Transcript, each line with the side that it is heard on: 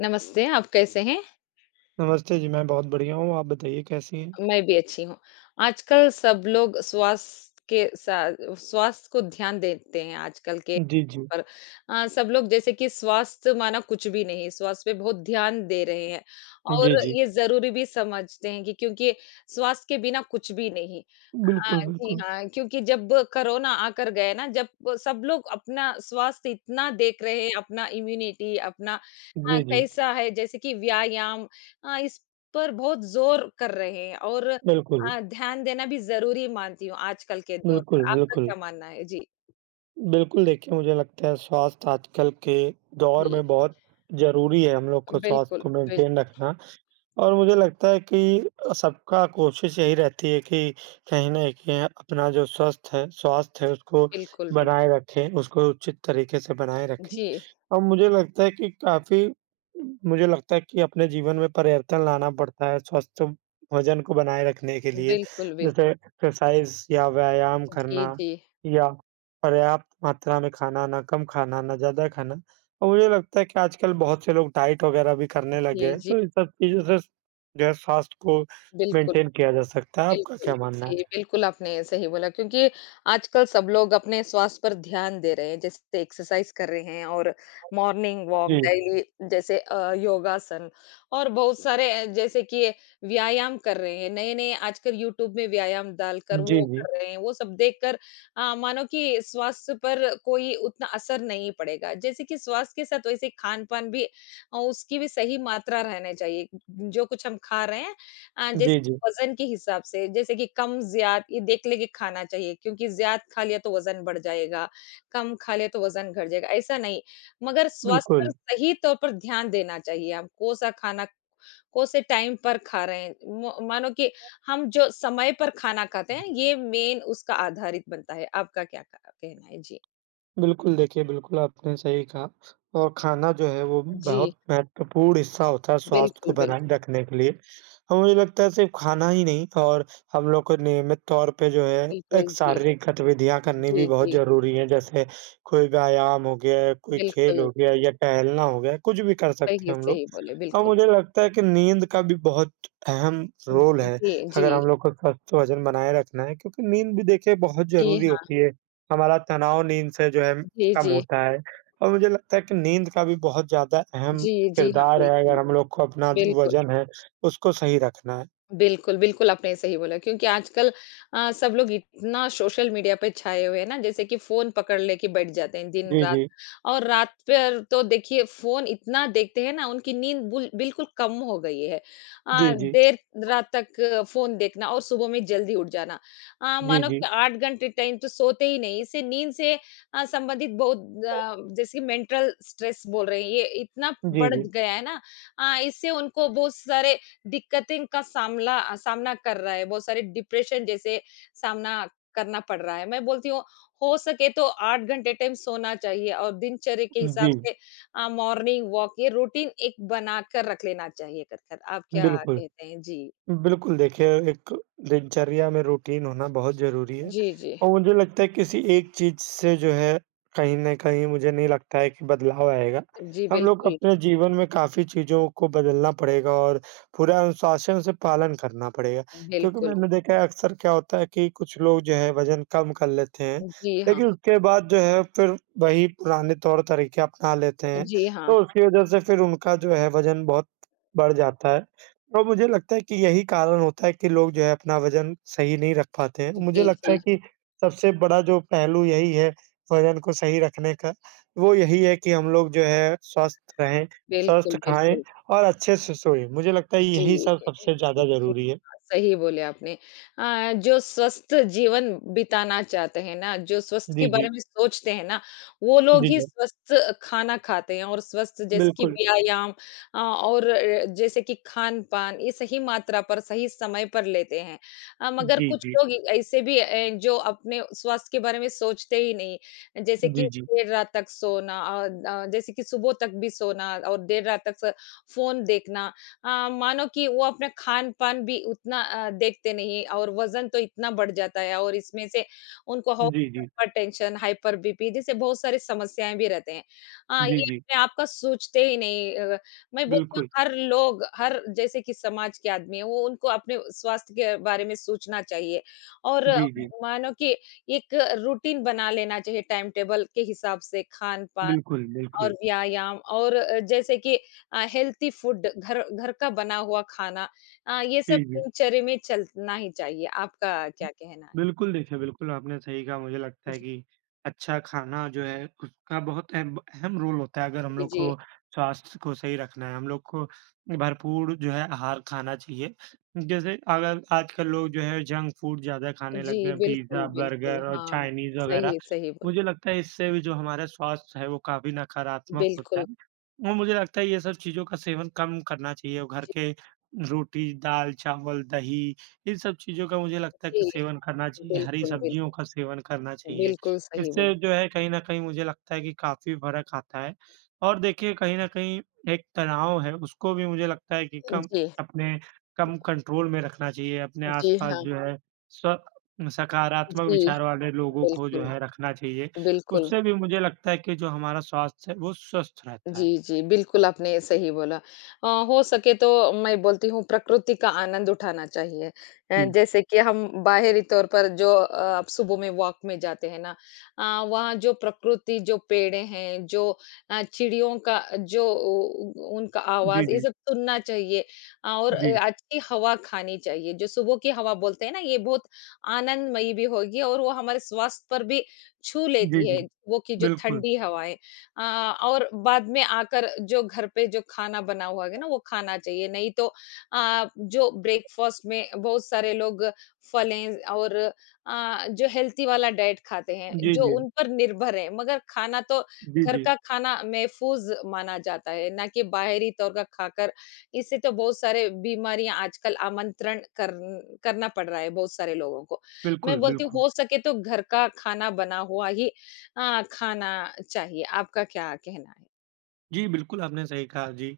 left: नमस्ते, आप कैसे हैं?
right: नमस्ते जी, मैं बहुत बढ़िया हूँ, आप बताइए कैसी हैं?
left: मैं भी अच्छी हूँ। आजकल सब लोग स्वास्थ्य के सा स्वास्थ्य को ध्यान देते हैं आजकल के
right: जी, जी।
left: पर सब लोग जैसे कि स्वास्थ्य माना कुछ भी नहीं, स्वास्थ्य पे बहुत ध्यान दे रहे हैं
right: जी,
left: और
right: जी।
left: ये ज़रूरी भी समझते हैं कि क्योंकि स्वास्थ्य के बिना कुछ भी नहीं।
right: बिल्कुल,
left: जी
right: बिल्कुल।
left: हाँ, क्योंकि जब कोरोना आकर गए ना, जब सब लोग अपना स्वास्थ्य इतना देख रहे हैं, अपना इम्यूनिटी, अपना
right: जी, जी।
left: कैसा है जैसे कि व्यायाम इस पर बहुत ज़ोर कर रहे हैं और
right: बिल्कुल,
left: ध्यान देना भी ज़रूरी मानती हूँ आजकल के दौर
right: बिल्कुल,
left: पर। आपका
right: बिल्कुल।
left: क्या मानना है? जी,
right: बिल्कुल, देखिए मुझे लगता है स्वास्थ्य आजकल के दौर
left: जी।
right: में बहुत ज़रूरी है हम लोग को स्वास्थ्य
left: बिल्कुल,
right: को
left: बिल
right: मेंटेन रखना। और मुझे लगता है कि सबका कोशिश यही रहती है कि कहीं न कहीं अपना जो स्वस्थ है स्वास्थ्य है उसको
left: बिल्कुल, बिल्कुल।
right: बनाए रखें, उसको उचित तरीके से बनाए रखें।
left: जी,
right: और मुझे लगता है कि काफ़ी मुझे लगता है कि अपने जीवन में परिवर्तन लाना पड़ता है स्वस्थ वज़न को बनाए रखने के लिए।
left: बिल्कुल,
right: जैसे
left: बिल्कुल।
right: एक्सरसाइज़ या व्यायाम
left: जी,
right: करना
left: जी।
right: या पर्याप्त मात्रा में खाना, ना कम खाना, ना ज़्यादा खाना। और मुझे लगता है कि आजकल बहुत से लोग डाइट वग़ैरह भी करने लग गए
left: जी,
right: हैं,
left: जी,
right: तो इन सब चीज़ों से ब्रेकफ़ास्ट को
left: बिल्कुल।
right: मेंटेन किया जा सकता है, आपका
left: बिल्कुल,
right: क्या मानना है?
left: जी, बिल्कुल आपने सही बोला क्योंकि आजकल सब लोग अपने स्वास्थ्य पर ध्यान दे रहे हैं, जैसे एक्सरसाइज़ कर रहे हैं और मॉर्निंग वॉक
right: जी,
left: डेली जैसे योगासन और बहुत सारे जैसे कि व्यायाम कर रहे हैं, नए-नए आजकल यूट्यूब में व्यायाम डालकर
right: जी,
left: वो
right: जी।
left: कर रहे हैं, वो सब देखकर मानो कि स्वास्थ्य पर कोई उतना असर नहीं पड़ेगा। जैसे कि स्वास्थ्य के साथ वैसे खान-पान भी उसकी भी सही मात्रा रहना चाहिए, जो कुछ हम खा रहे हैं। हाँ,
right: जी,
left: जैसे कि
right: जी,
left: वज़न के हिसाब से, जैसे कि कम ज़्यात ये देख लेके खाना चाहिए क्योंकि ज़्यात खा लिया तो वज़न बढ़ जाएगा, कम खा लिया तो वज़न घट जाएगा, ऐसा नहीं। मगर स्वास्थ्य पर
right: बिल्कुल।
left: सही तौर पर ध्यान देना चाहिए हम, कौन-सा खाना कौन-से टाइम पर खा रहे हैं। म मानो कि हम जो समय पर खाना खाते हैं, ये मेन उसका आधारित बनता है। आपका क्या क कहना है? जी।
right: बिल्कुल, देखिए बिल्कुल आपने सही कहा और खाना जो है वो
left: जी,
right: बहुत महत्वपूर्ण हिस्सा होता है स्वास्थ्य को
left: बिल्कुल,
right: बनाए
left: बिल्कुल।
right: रखने के लिए। और मुझे लगता है सिर्फ़ खाना ही नहीं और हम लोग को नियमित तौर पे जो है एक
left: बिल्कुल, जी।
right: शारीरिक गतिविधियाँ करनी भी
left: जी,
right: बहुत
left: जी।
right: ज़रूरी है। जैसे कोई व्यायाम हो गया, कोई खेल
left: बिल्कुल,
right: हो गया या टहलना हो गया, कुछ भी कर सकते
left: सही,
right: हैं हम लोग।
left: सही बोले,
right: और
left: बिल्कुल।
right: मुझे लगता है कि नींद का भी बहुत अहम रोल है,
left: जी, जी।
right: अगर हम लोग को स्वस्थ वज़न बनाए रखना है क्योंकि नींद भी देखिए बहुत
left: जी,
right: ज़रूरी
left: हाँ।
right: होती है। हमारा तनाव नींद से जो है
left: जी,
right: कम
left: जी।
right: होता है और मुझे लगता है कि नींद का भी बहुत ज़्यादा अहम
left: जी, जी हाँ,
right: किरदार है
left: बिल्कुल,
right: अगर हम लोग को अपना जो
left: बिल्कुल।
right: वज़न है उसको सही रखना है।
left: बिल्कुल, बिल्कुल आपने सही बोला क्योंकि आजकल सब लोग इतना सोशल मीडिया पे छाए हुए हैं ना जैसे कि फ़ोन पकड़ लेके बैठ जाते हैं
right: जी,
left: दिन-रात।
right: जी।
left: और रात पर तो देखिए फ़ोन इतना देखते हैं ना उनकी नींद बुल बिल्कुल कम हो गई है।
right: जी, जी।
left: देर रात तक फ़ोन देखना और सुबह में जल्दी उठ जाना।
right: जी,
left: मानो
right: जी।
left: कि 8 घंटे टाइम तो सोते ही नहीं, इससे नींद से संबंधित बहुत जैसे मेंटल स्ट्रेस बोल रहे हैं ये इतना
right: जी,
left: बढ़
right: जी।
left: गया है ना। इससे उनको बहुत सारे दिक्कतें का सामना कर रहा है, बहुत सारे डिप्रेशन जैसे सामना करना पड़ रहा है। मैं बोलती हूँ हो सके तो 8 घंटे टाइम सोना चाहिए और दिनचर्या के हिसाब
right: जी,
left: से मॉर्निंग वॉक ये रूटीन एक बनाकर रख लेना चाहिए कर कर। आप क्या
right: बिल्कुल।
left: कहते हैं? जी।
right: बिल्कुल, देखिए एक दिनचर्या में रूटीन होना बहुत ज़रूरी है
left: जी, जी।
right: और मुझे लगता है किसी एक चीज़ से जो है कहीं न कहीं मुझे नहीं लगता है कि बदलाव आएगा।
left: जी,
right: हम लोग
left: बिल्कुल,
right: अपने जीवन में काफ़ी चीज़ों को बदलना पड़ेगा और पूरे अनुशासन से पालन करना पड़ेगा। क्योंकि
left: बिल्कुल।
right: मैंने देखा है अक्सर क्या होता है कि कुछ लोग जो है वज़न कम कर लेते हैं,
left: जी हाँ,
right: लेकिन उसके बाद जो है फिर वही पुराने तौर तरीके अपना लेते हैं,
left: जी हाँ।
right: तो उसकी वज़ह से फिर उनका जो है वज़न बहुत बढ़ जाता है। और मुझे लगता है कि यही कारण होता है कि लोग जो है अपना वज़न सही नहीं रख पाते हैं। मुझे
left: जी,
right: लगता है
left: जी।
right: कि सबसे बड़ा जो पहलू यही है वज़न को सही रखने का, वो यही है कि हम लोग जो है स्वस्थ रहें, स्वस्थ
left: बिल्कुल,
right: खाएँ
left: बिल्कुल।
right: और अच्छे से सोएँ। मुझे लगता है
left: जी,
right: यही सब सबसे ज़्यादा
left: जी,
right: ज़रूरी है।
left: सही बोले आपने। जो स्वस्थ जीवन बिताना चाहते हैं ना, जो स्वस्थ के
right: जी,
left: बारे
right: जी।
left: में सोचते हैं ना, वो लोग
right: जी,
left: ही
right: जी।
left: स्वस्थ खाना खाते हैं और स्वस्थ जैसे कि
right: बिल्कुल।
left: व्यायाम और जैसे कि खान-पान ये सही मात्रा पर, सही समय पर लेते हैं। मगर
right: जी,
left: कुछ
right: जी।
left: लोग ऐसे भी जो अपने स्वास्थ्य के बारे में सोचते ही नहीं, जैसे कि
right: जी, जी।
left: देर रात तक सोना और जैसे कि सुबह तक भी सोना और देर रात तक स फ़ोन देखना। मानो कि वो अपना खान-पान भी उतना देखते नहीं और वज़न तो इतना बढ़ जाता है और इसमें से उनको हो
right: जी, जी।
left: हाइपरटेंशन, हाइपर बीपी जैसे बहुत सारी समस्याएँ भी रहते हैं।
right: जी,
left: ये
right: जी।
left: अपने आप का सोचते ही नहीं। मैं बोलती
right: बिल्कुल।
left: हूँ हर लोग हर जैसे कि समाज के आदमी हैं वो उनको अपने स्वास्थ्य के बारे में सोचना चाहिए और
right: जी, जी।
left: मानो कि एक रूटीन बना लेना चाहिए टाइम टेबल के हिसाब से खान-पान
right: बिल्कुल,
left: और
right: बिल्कुल।
left: व्यायाम और जैसे कि हेल्थी फूड घर घर का बना हुआ खाना। ये सब
right: जी, जी।
left: दिनचर्या में चलना ही चाहिए। आपका क्या कहना है?
right: बिल्कुल, देखिए बिल्कुल आपने सही कहा, मुझे लगता है
left: जी,
right: कि अच्छा खाना जो है उसका बहुत अहम अहम रोल होता है अगर हम
left: जी,
right: लोग
left: जी।
right: को स्वास्थ्य को सही रखना है, हम लोग को भरपूर जो है आहार खाना चाहिए। जैसे अगर आजकल लोग जो है जंक फूड ज़्यादा खाने
left: जी,
right: लग गए हैं,
left: बिल्कुल,
right: पिज़्ज़ा,
left: बिल्कुल।
right: बर्गर और
left: हाँ,
right: चाइनीज़ वग़ैरह।
left: सही, सही बोला।
right: मुझे लगता है इससे भी जो हमारा स्वास्थ्य है वो काफ़ी नकारात्मक होता
left: बिल्कुल,
right: है और मुझे लगता है ये सब चीज़ों का सेवन कम करना चाहिए और घर
left: जी,
right: के रोटी, दाल, चावल, दही इन सब चीज़ों का मुझे लगता है
left: जी।
right: कि सेवन करना चाहिए, हरी
left: बिल्कुल,
right: सब्जियों
left: बिल्कुल,
right: का सेवन करना चाहिए।
left: बिल्कुल सही बोला।
right: इससे जो है कहीं न कहीं मुझे लगता है कि काफ़ी फ़र्क आता है और देखिए कहीं न कहीं एक तनाव है उसको भी मुझे लगता है कि कम
left: जी,
right: अपने कम कंट्रोल में रखना चाहिए। अपने
left: जी
right: आस-पास
left: हाँ,
right: जो है स्व सकारात्मक
left: जी,
right: विचार वाले लोगों को जो
left: बिल्कुल,
right: है रखना चाहिए।
left: बिल्कुल।
right: उससे भी मुझे लगता है कि जो हमारा स्वास्थ्य है वो स्वस्थ रहता है।
left: जी, जी, बिल्कुल आपने सही बोला। हो सके तो मैं बोलती हूँ प्रकृति का आनंद उठाना चाहिए।
right: जी,
left: जैसे कि हम बाहरी तौर पर जो आप सुबह में वॉक में जाते हैं ना। अ, वहाँ जो प्रकृति, जो पेड़ें हैं, जो चिड़ियों का जो उ उनका
right: जी,
left: आवाज़ ये
right: जी,
left: सब सुनना चाहिए। अ, और
right: जी,
left: अ, अच्छी हवा खानी चाहिए। जो सुबह की हवा बोलते हैं ना ये बहुत आनंदमयी भी होगी और वो हमारे स्वास्थ्य पर भी छू
right: जी,
left: लेती
right: जी,
left: है, वो की जो
right: बिल्कुल।
left: ठंडी हवाएँ। अ, और बाद में आकर जो घर पे जो खाना बना हुआ है ना वो खाना चाहिए नहीं तो जो ब्रेकफास्ट में बहुत सारे लोग फलें और जो हेल्थी वाला डाइट खाते हैं
right: जी,
left: जो
right: जी,
left: उन पर निर्भर है मगर खाना तो
right: जी,
left: घर
right: जी,
left: का खाना महफूज माना जाता है ना कि बाहरी तौर का खाकर। इससे तो बहुत सारे बीमारियां आजकल आमंत्रण करना पड़ रहा है बहुत सारे लोगों को। मैं
right: बिल्कुल,
left: बोलती हूँ
right: बिल्कुल।
left: हो सके तो घर का खाना बना हुआ ही हाँ, खाना चाहिए, आपका क्या कहना है?
right: जी, बिल्कुल आपने सही कहा जी,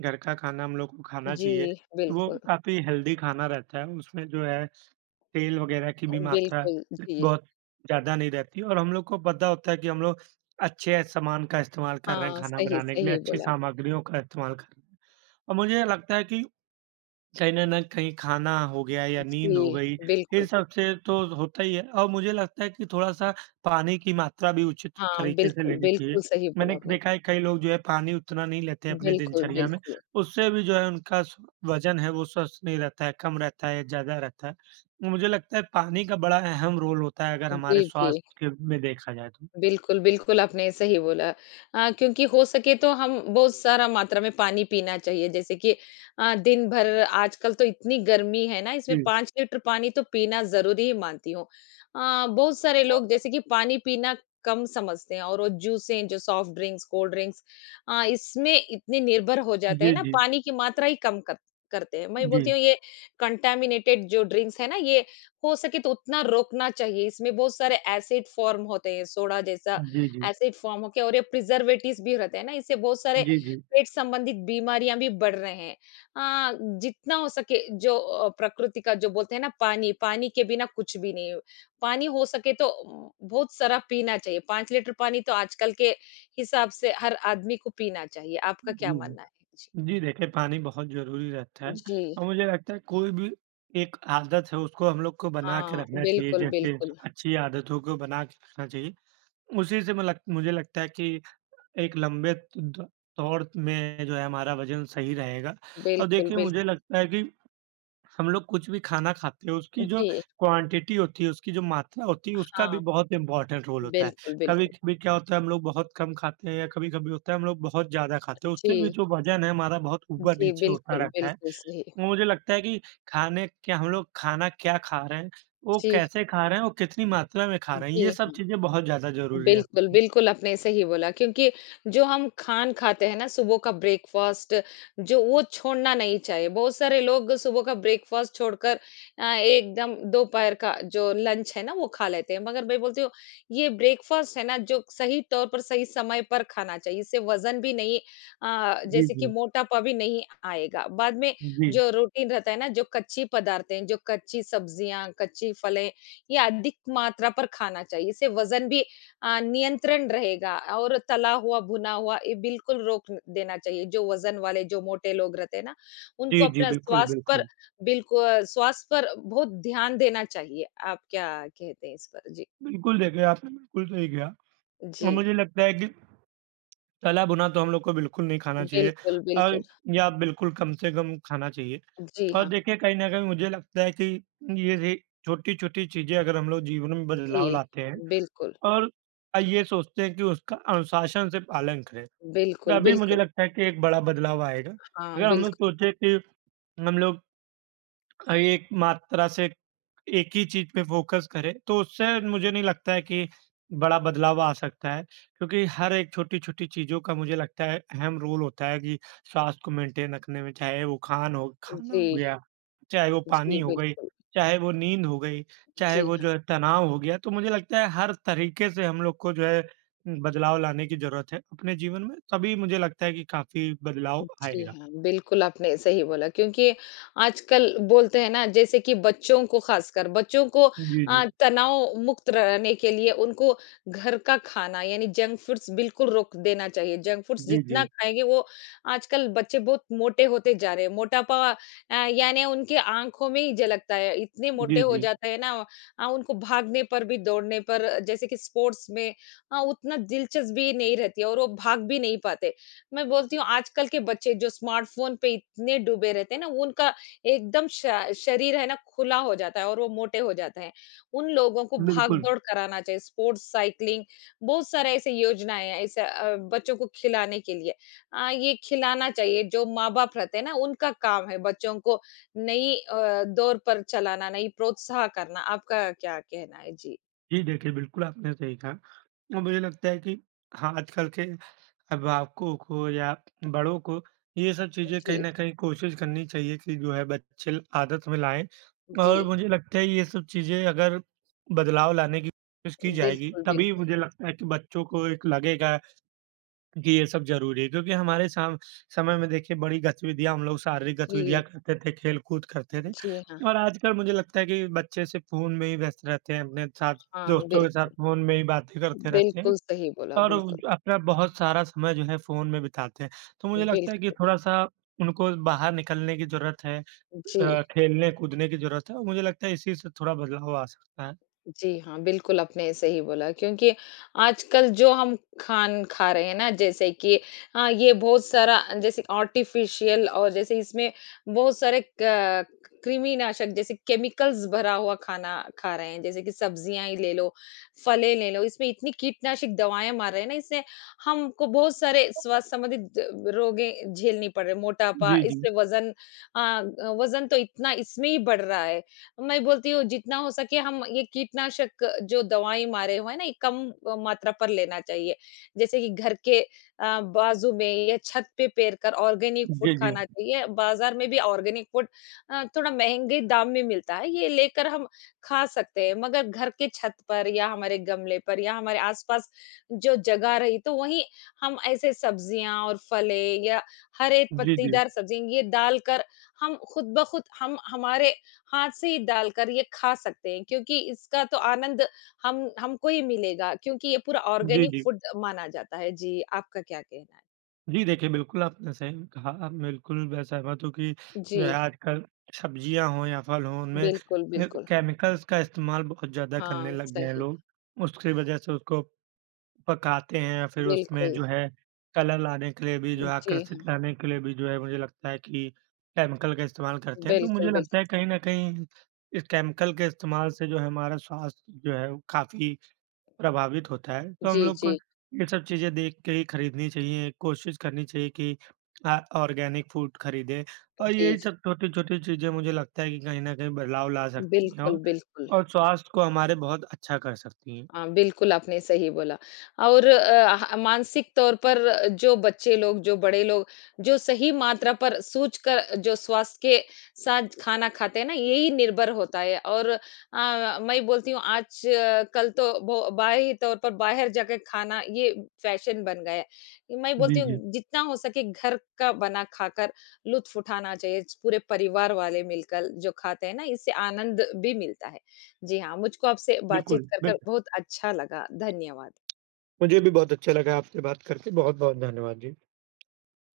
right: घर का खाना हम लोग को खाना चाहिए।
left: जी,
right: वो
left: बिल्कुल,
right: काफ़ी हेल्दी खाना रहता है, उसमें जो है तेल वगैरह की भी मात्रा
left: बिल्कुल, जी।
right: बहुत ज़्यादा नहीं रहती और हम लोग को पता होता है कि हम लोग अच्छे सामान का इस्तेमाल कर रहे हैं
left: हाँ,
right: खाना
left: सही
right: बनाने के लिए,
left: सही
right: अच्छी
left: बोला आप।
right: सामग्रियों का इस्तेमाल कर रहे हैं। और मुझे लगता है कि कहीं न न कहीं खाना हो गया या नींद हो
left: जी,
right: गई, इन
left: बिल्कुल।
right: सब से तो होता ही है और मुझे लगता है कि थोड़ा-सा पानी की मात्रा भी उचित
left: हाँ,
right: तरीके से
left: बिल्कुल,
right: लेनी चाहिए।
left: बिल्कुल सही बोला
right: मैंने
left: आपने।
right: देखा है कई लोग जो है पानी उतना नहीं लेते हैं अपनी
left: बिल्कुल,
right: दिनचर्या में,
left: बिल्कुल।
right: उससे भी जो है उनका स वज़न है वो स्वस्थ नहीं रहता है, कम रहता है या ज़्यादा रहता है। मुझे लगता है पानी का बड़ा अहम रोल होता है अगर हमारे
left: जी, जी।
right: स्वास्थ्य के में देखा जाए तो।
left: बिल्कुल, बिल्कुल, आपने सही बोला। क्योंकि हो सके तो हम बहुत सारा मात्रा में पानी पीना चाहिए, जैसे कि दिन भर आजकल तो इतनी गर्मी है ना,
right: जी।
left: इसमें 5 लीटर पानी तो पीना ज़रूरी ही मानती हूँ। बहुत सारे लोग जैसे कि पानी पीना कम समझते हैं और वो जूसें जो सॉफ्ट ड्रिंक्स, कोल्ड ड्रिंक्स, इसमें इतने निर्भर हो जाते हैं
right: जी,
left: ना,
right: जी।
left: पानी की मात्रा ही कम कर करते हैं। मैं
right: जी।
left: बोलती हूँ ये कंटामिनेटेड जो ड्रिंक्स है ना, ये हो सके तो उतना रोकना चाहिए। इसमें बहुत सारे एसिड फ़ॉर्म होते हैं, सोडा जैसा
right: जी, जी।
left: एसिड फ़ॉर्म होके और ये प्रिज़र्वेटिव्स भी रहते हैं ना, इससे बहुत सारे
right: जी, जी। जी।
left: पेट संबंधित बीमारियाँ भी बढ़ रहे हैं। अ, जितना हो सके जो प्रकृति का जो बोलते हैं ना पानी, पानी के बिना कुछ भी नहीं। पानी हो सके तो बहुत सारा पीना चाहिए। 5 लीटर पानी तो आजकल के हिसाब से हर आदमी को पीना चाहिए। आपका क्या
right: जी
left: मानना है? जी।
right: जी देखिए, पानी बहुत ज़रूरी रहता है
left: जी,
right: और मुझे लगता है कोई भी एक आदत है उसको हम लोग को बना के
left: हाँ,
right: रखना चाहिए,
left: बिल्कुल,
right: जैसे
left: बिल्कुल।
right: अच्छी आदतों को बना के रखना चाहिए। उसी से मैं लग मुझे लगता है कि एक लंबे द दौर में जो है हमारा वज़न सही रहेगा और
left: बिल्कुल,
right: देखिए मुझे
left: बिल्कुल।
right: लगता है कि हम लोग कुछ भी खाना खाते हैं, उसकी जो
left: जी,
right: क्वांटिटी होती है, उसकी जो मात्रा होती है, उसका भी
left: हाँ।
right: बहुत इम्पोर्टेंट रोल होता है।
left: बिल्कुल, बिल्कुल।
right: कभी-कभी क्या होता है, हम लोग बहुत कम खाते हैं या कभी-कभी होता है, हम लोग बहुत ज़्यादा खाते हैं। उससे भी
left: जी,
right: जो वज़न है हमारा बहुत
left: जी,
right: ऊपर-नीचे होता
left: बिल्कुल,
right: रहता है।
left: बिल्कुल सही।
right: वो मुझे लगता है कि खाने क्या हम लोग खाना क्या खा रहे हैं, वो
left: जी,
right: कैसे खा रहे हैं और कितनी मात्रा में खा रहे हैं, ये
left: जी
right: सब
left: हाँ।
right: चीज़ें बहुत ज़्यादा ज़रूरी रहती
left: बिल्कुल,
right: हैं।
left: बिल्कुल आपने सही बोला क्योंकि जो हम खान खाते हैं ना सुबह का ब्रेकफ़ास्ट जो वो छोड़ना नहीं चाहिए। बहुत सारे लोग सुबह का ब्रेकफ़ास्ट छोड़कर एकदम दोपहर का जो लंच है ना वो खा लेते हैं। मगर मैं बोलती हूँ ये ब्रेकफ़ास्ट है ना जो सही तौर पर सही समय पर खाना चाहिए। इससे वज़न भी नहीं,
right: जी,
left: जैसे कि
right: जी।
left: मोटापा भी नहीं आएगा। बाद में
right: जी।
left: जो रूटीन रहता है ना जो कच्ची पदार्थें, जो कच्ची सब्जियाँ, कच्ची फलें, ये अधिक मात्रा पर खाना चाहिए। इससे वज़न भी नियंत्रण रहेगा और तला हुआ, भुना हुआ ये बिल्कुल रोक न- देना चाहिए। जो वज़न वाले, जो मोटे लोग रहते हैं ना, उनको
right: जी, जी,
left: अपना
right: बिल्कुल,
left: स्वास्थ्य पर
right: बिल्कुल।
left: बिल्कु स्वास्थ्य पर बहुत ध्यान देना चाहिए। आप क्या कहते हैं इस पर? जी,
right: बिल्कुल, देखिए आपने बिल्कुल सही कहा
left: जी।
right: और मुझे लगता है कि तला भुना तो हम लोग को बिल्कुल नहीं खाना चाहिए
left: बिल्कुल,
right: और
left: बिल्कुल।
right: या बिल्कुल कम से कम खाना चाहिए।
left: जी
right: और
left: हाँ,
right: देखिए कहीं न कहीं मुझे लगता है कि ये रे छोटी-छोटी चीज़ें अगर हम लोग जीवन में
left: जी।
right: बदलाव लाते हैं
left: बिल्कुल,
right: और ये सोचते हैं कि उसका अनुशासन से पालन करें,
left: बिल्कुल,
right: तभी मुझे
left: बिल्कुल।
right: लगता है कि एक बड़ा बदलाव आएगा।
left: हाँ,
right: अगर हम लोग
left: बिल्कुल।
right: सोचे कि हम लोग एक मात्रा से एक ही चीज़ पे फ़ोकस करें, तो उससे मुझे नहीं लगता है कि बड़ा बदलाव आ सकता है। क्योंकि हर एक छोटी-छोटी चीज़ों का मुझे लगता है अहम रोल होता है कि स्वास्थ्य को मेंटेन रखने में, चाहे वो खाना हो
left: जी,
right: गया, चाहे वो
left: जी,
right: पानी हो गई,
left: बिल्कुल।
right: चाहे वो नींद हो गई, चाहे
left: जी
right: वो
left: हाँ।
right: जो है तनाव हो गया। तो मुझे लगता है हर तरीके से हम लोग को जो है बदलाव लाने की ज़रूरत है अपने जीवन में, तभी मुझे लगता है कि काफ़ी बदलाव
left: जी
right: आएगा।
left: हाँ, बिल्कुल आपने सही बोला क्योंकि आजकल बोलते हैं ना जैसे कि बच्चों को खासकर बच्चों को
right: जी, जी।
left: आ, तनाव मुक्त रहने के लिए उनको घर का खाना यानी जंक फूड्स बिल्कुल रोक देना चाहिए। जंक फूड्स
right: जी,
left: जितना
right: जी।
left: खाएंगे वो आजकल बच्चे बहुत मोटे होते जा रहे हैं। मोटापा आ, यानी उनके आंखों में ही झलकता है इतने मोटे
right: जी,
left: हो
right: जी।
left: जाता है ना। आ, उनको भागने पर भी दौड़ने पर जैसे कि स्पोर्ट्स में आ, उतना दिलचस्पी नहीं रहती है और वो भाग भी नहीं पाते। मैं बोलती हूँ आजकल के बच्चे जो स्मार्टफ़ोन पे इतने डूबे रहते हैं ना, उनका एकदम श शरीर है ना खुला हो जाता है और वो मोटे हो जाते हैं। उन लोगों को
right: बिल्कुल।
left: भाग-दौड़ कराना चाहिए, स्पोर्ट्स, साइक्लिंग बहुत सारे ऐसे योजनाएँ हैं, ऐसे बच्चों को खिलाने के लिए। ये खिलाना चाहिए जो माँ-बाप रहते हैं ना, उनका काम है बच्चों को नई दौर पर चलाना, नई प्रोत्साह करना। आपका क्या कहना है? जी,
right: जी, देखिए बिल्कुल आपने सही कहा और मुझे लगता है कि हाँ, आजकल के अभिभावकों को या बड़ों को ये सब चीज़ें कहीं
left: जी,
right: न कहीं कोशिश करनी चाहिए कि जो है बच्चे आदत में लाएँ
left: जी।
right: और मुझे लगता है ये सब चीज़ें अगर बदलाव लाने की कोशिश की जाएगी,
left: बिल्कुल,
right: तभी
left: बिल्कुल।
right: मुझे लगता है कि बच्चों को एक लगेगा जी, ये सब ज़रूरी है क्योंकि हमारे साम समय में देखिए बड़ी गतिविधियाँ हम लोग शारीरिक
left: जी,
right: गतिविधियाँ करते थे, खेल-कूद करते थे
left: जी हाँ,
right: और आजकल मुझे लगता है कि बच्चे सिर्फ़ फ़ोन में ही व्यस्त रहते हैं, अपने साथ
left: हाँ,
right: दोस्तों के साथ
left: बिल्कुल।
right: फ़ोन में ही बातें करते रहते हैं
left: बिल्कुल सही बोला,
right: और
left: बिल्कुल,
right: अपना बहुत सारा समय जो है फ़ोन में बिताते हैं। तो मुझे लगता है कि
left: बिल्कुल।
right: थोड़ा-सा उनको बाहर निकलने की ज़रूरत है,
left: जी।
right: खेलने-कूदने की ज़रूरत है और मुझे लगता है इसी से थोड़ा बदलाव आ सकता है।
left: जी हाँ, बिल्कुल आपने सही बोला क्योंकि आजकल जो हम खान खा रहे हैं ना जैसे कि हाँ, ये बहुत सारा जैसे आर्टिफ़िशियल और जैसे इसमें बहुत सारे क कृमिनाशक जैसे केमिकल्स भरा हुआ खाना खा रहे हैं, जैसे कि सब्जियाँ ही ले लो, फलें ले लो, इसमें इतनी कीटनाशक दवाएँ मार रहे हैं ना। इससे हमको बहुत सारे स्वास्थ्य संबंधित रोगें झेलनी पड़ रही है, मोटापा,
right: जी, जी।
left: इससे वज़न वज़न तो इतना इसमें ही बढ़ रहा है। मैं बोलती हूँ जितना हो सके हम ये कीटनाशक जो दवाएं मारे हुए हैं ना ये कम मात्रा पर लेना चाहिए। जैसे कि घर के बाजू में या छत पे पेर कर ऑर्गेनिक फूड
right: जी, जी।
left: खाना चाहिए। बाजार में भी ऑर्गेनिक फूड थोड़ा महंगे दाम में मिलता है ये लेकर हम खा सकते हैं मगर घर के छत पर या हमारे गमले पर या हमारे आसपास जो जगह रही तो वहीं हम ऐसे सब्जियां और फले या हरे
right: जी, जी।
left: पत्तीदार सब्जियां ये डालकर हम खुद ब खुद हम हमारे हाथ से ही डालकर ये खा सकते हैं क्योंकि इसका तो आनंद हम हमको ही मिलेगा क्योंकि ये पूरा
right: जी,
left: ऑर्गेनिक
right: जी।
left: फूड माना जाता है। जी, आपका क्या कहना है?
right: जी, देखिए बिल्कुल आपने सही कहा, आप बिल्कुल मैं सहमत हूँ कि
left: जी,
right: जो है आजकल सब्जियाँ हों या फल हों उनमें
left: बिल्कुल, बिल्कुल।
right: केमिकल्स का इस्तेमाल बहुत ज़्यादा करने
left: हाँ,
right: लग गए हैं
left: सही।
right: लोग। उसकी वजह से उसको पकाते हैं या फिर उसमें
left: बिल्कुल,
right: जो है कलर लाने के लिए भी जो है
left: जी हाँ,
right: आकर्षित लाने के लिए भी जो है मुझे लगता है कि केमिकल का इस्तेमाल करते हैं। तो
left: बिल्कुल,
right: मुझे
left: बिल्कुल।
right: लगता है कहीं न कहीं इस केमिकल के इस्तेमाल से जो है हमारा स्वास्थ्य जो है वो काफ़ी प्रभावित होता है, तो हम
left: जी,
right: लोग को
left: जी,
right: ये सब चीज़ें देख के ही खरीदनी चाहिए, कोशिश करनी चाहिए कि ऑर्गेनिक फूड खरीदें और
left: जी,
right: ये
left: जी।
right: सब छोटी-छोटी चीज़ें मुझे लगता है कि कहीं न कहीं बदलाव ला सकती हैं
left: बिल्कुल,
right: और
left: बिल्कुल।
right: और स्वास्थ्य को हमारे बहुत अच्छा कर सकती हैं।
left: हाँ, बिल्कुल आपने सही बोला और अ, ह मानसिक तौर पर जो बच्चे लोग, जो बड़े लोग, जो सही मात्रा पर सोच कर जो स्वास्थ्य के साथ खाना खाते हैं ना, यही निर्भर होता है और मैं बोलती हूँ आज कल तो बो बाहरी तौर पर बाहर जाके खाना ये फैशन बन गया है। मैं बोलती
right: जी, जी।
left: हूँ जितना हो सके घर का बना खाकर लुत्फ़ उठाना चाहिए, पूरे परिवार वाले मिलकर जो खाते हैं ना, इससे आनंद भी मिलता है। जी हाँ, मुझको आपसे बातचीत
right: बिल्कुल,
left: कर
right: बिल्कुल।
left: बहुत अच्छा लगा। धन्यवाद।
right: मुझे भी बहुत अच्छा लगा आपसे बात करके, बहुत-बहुत धन्यवाद जी।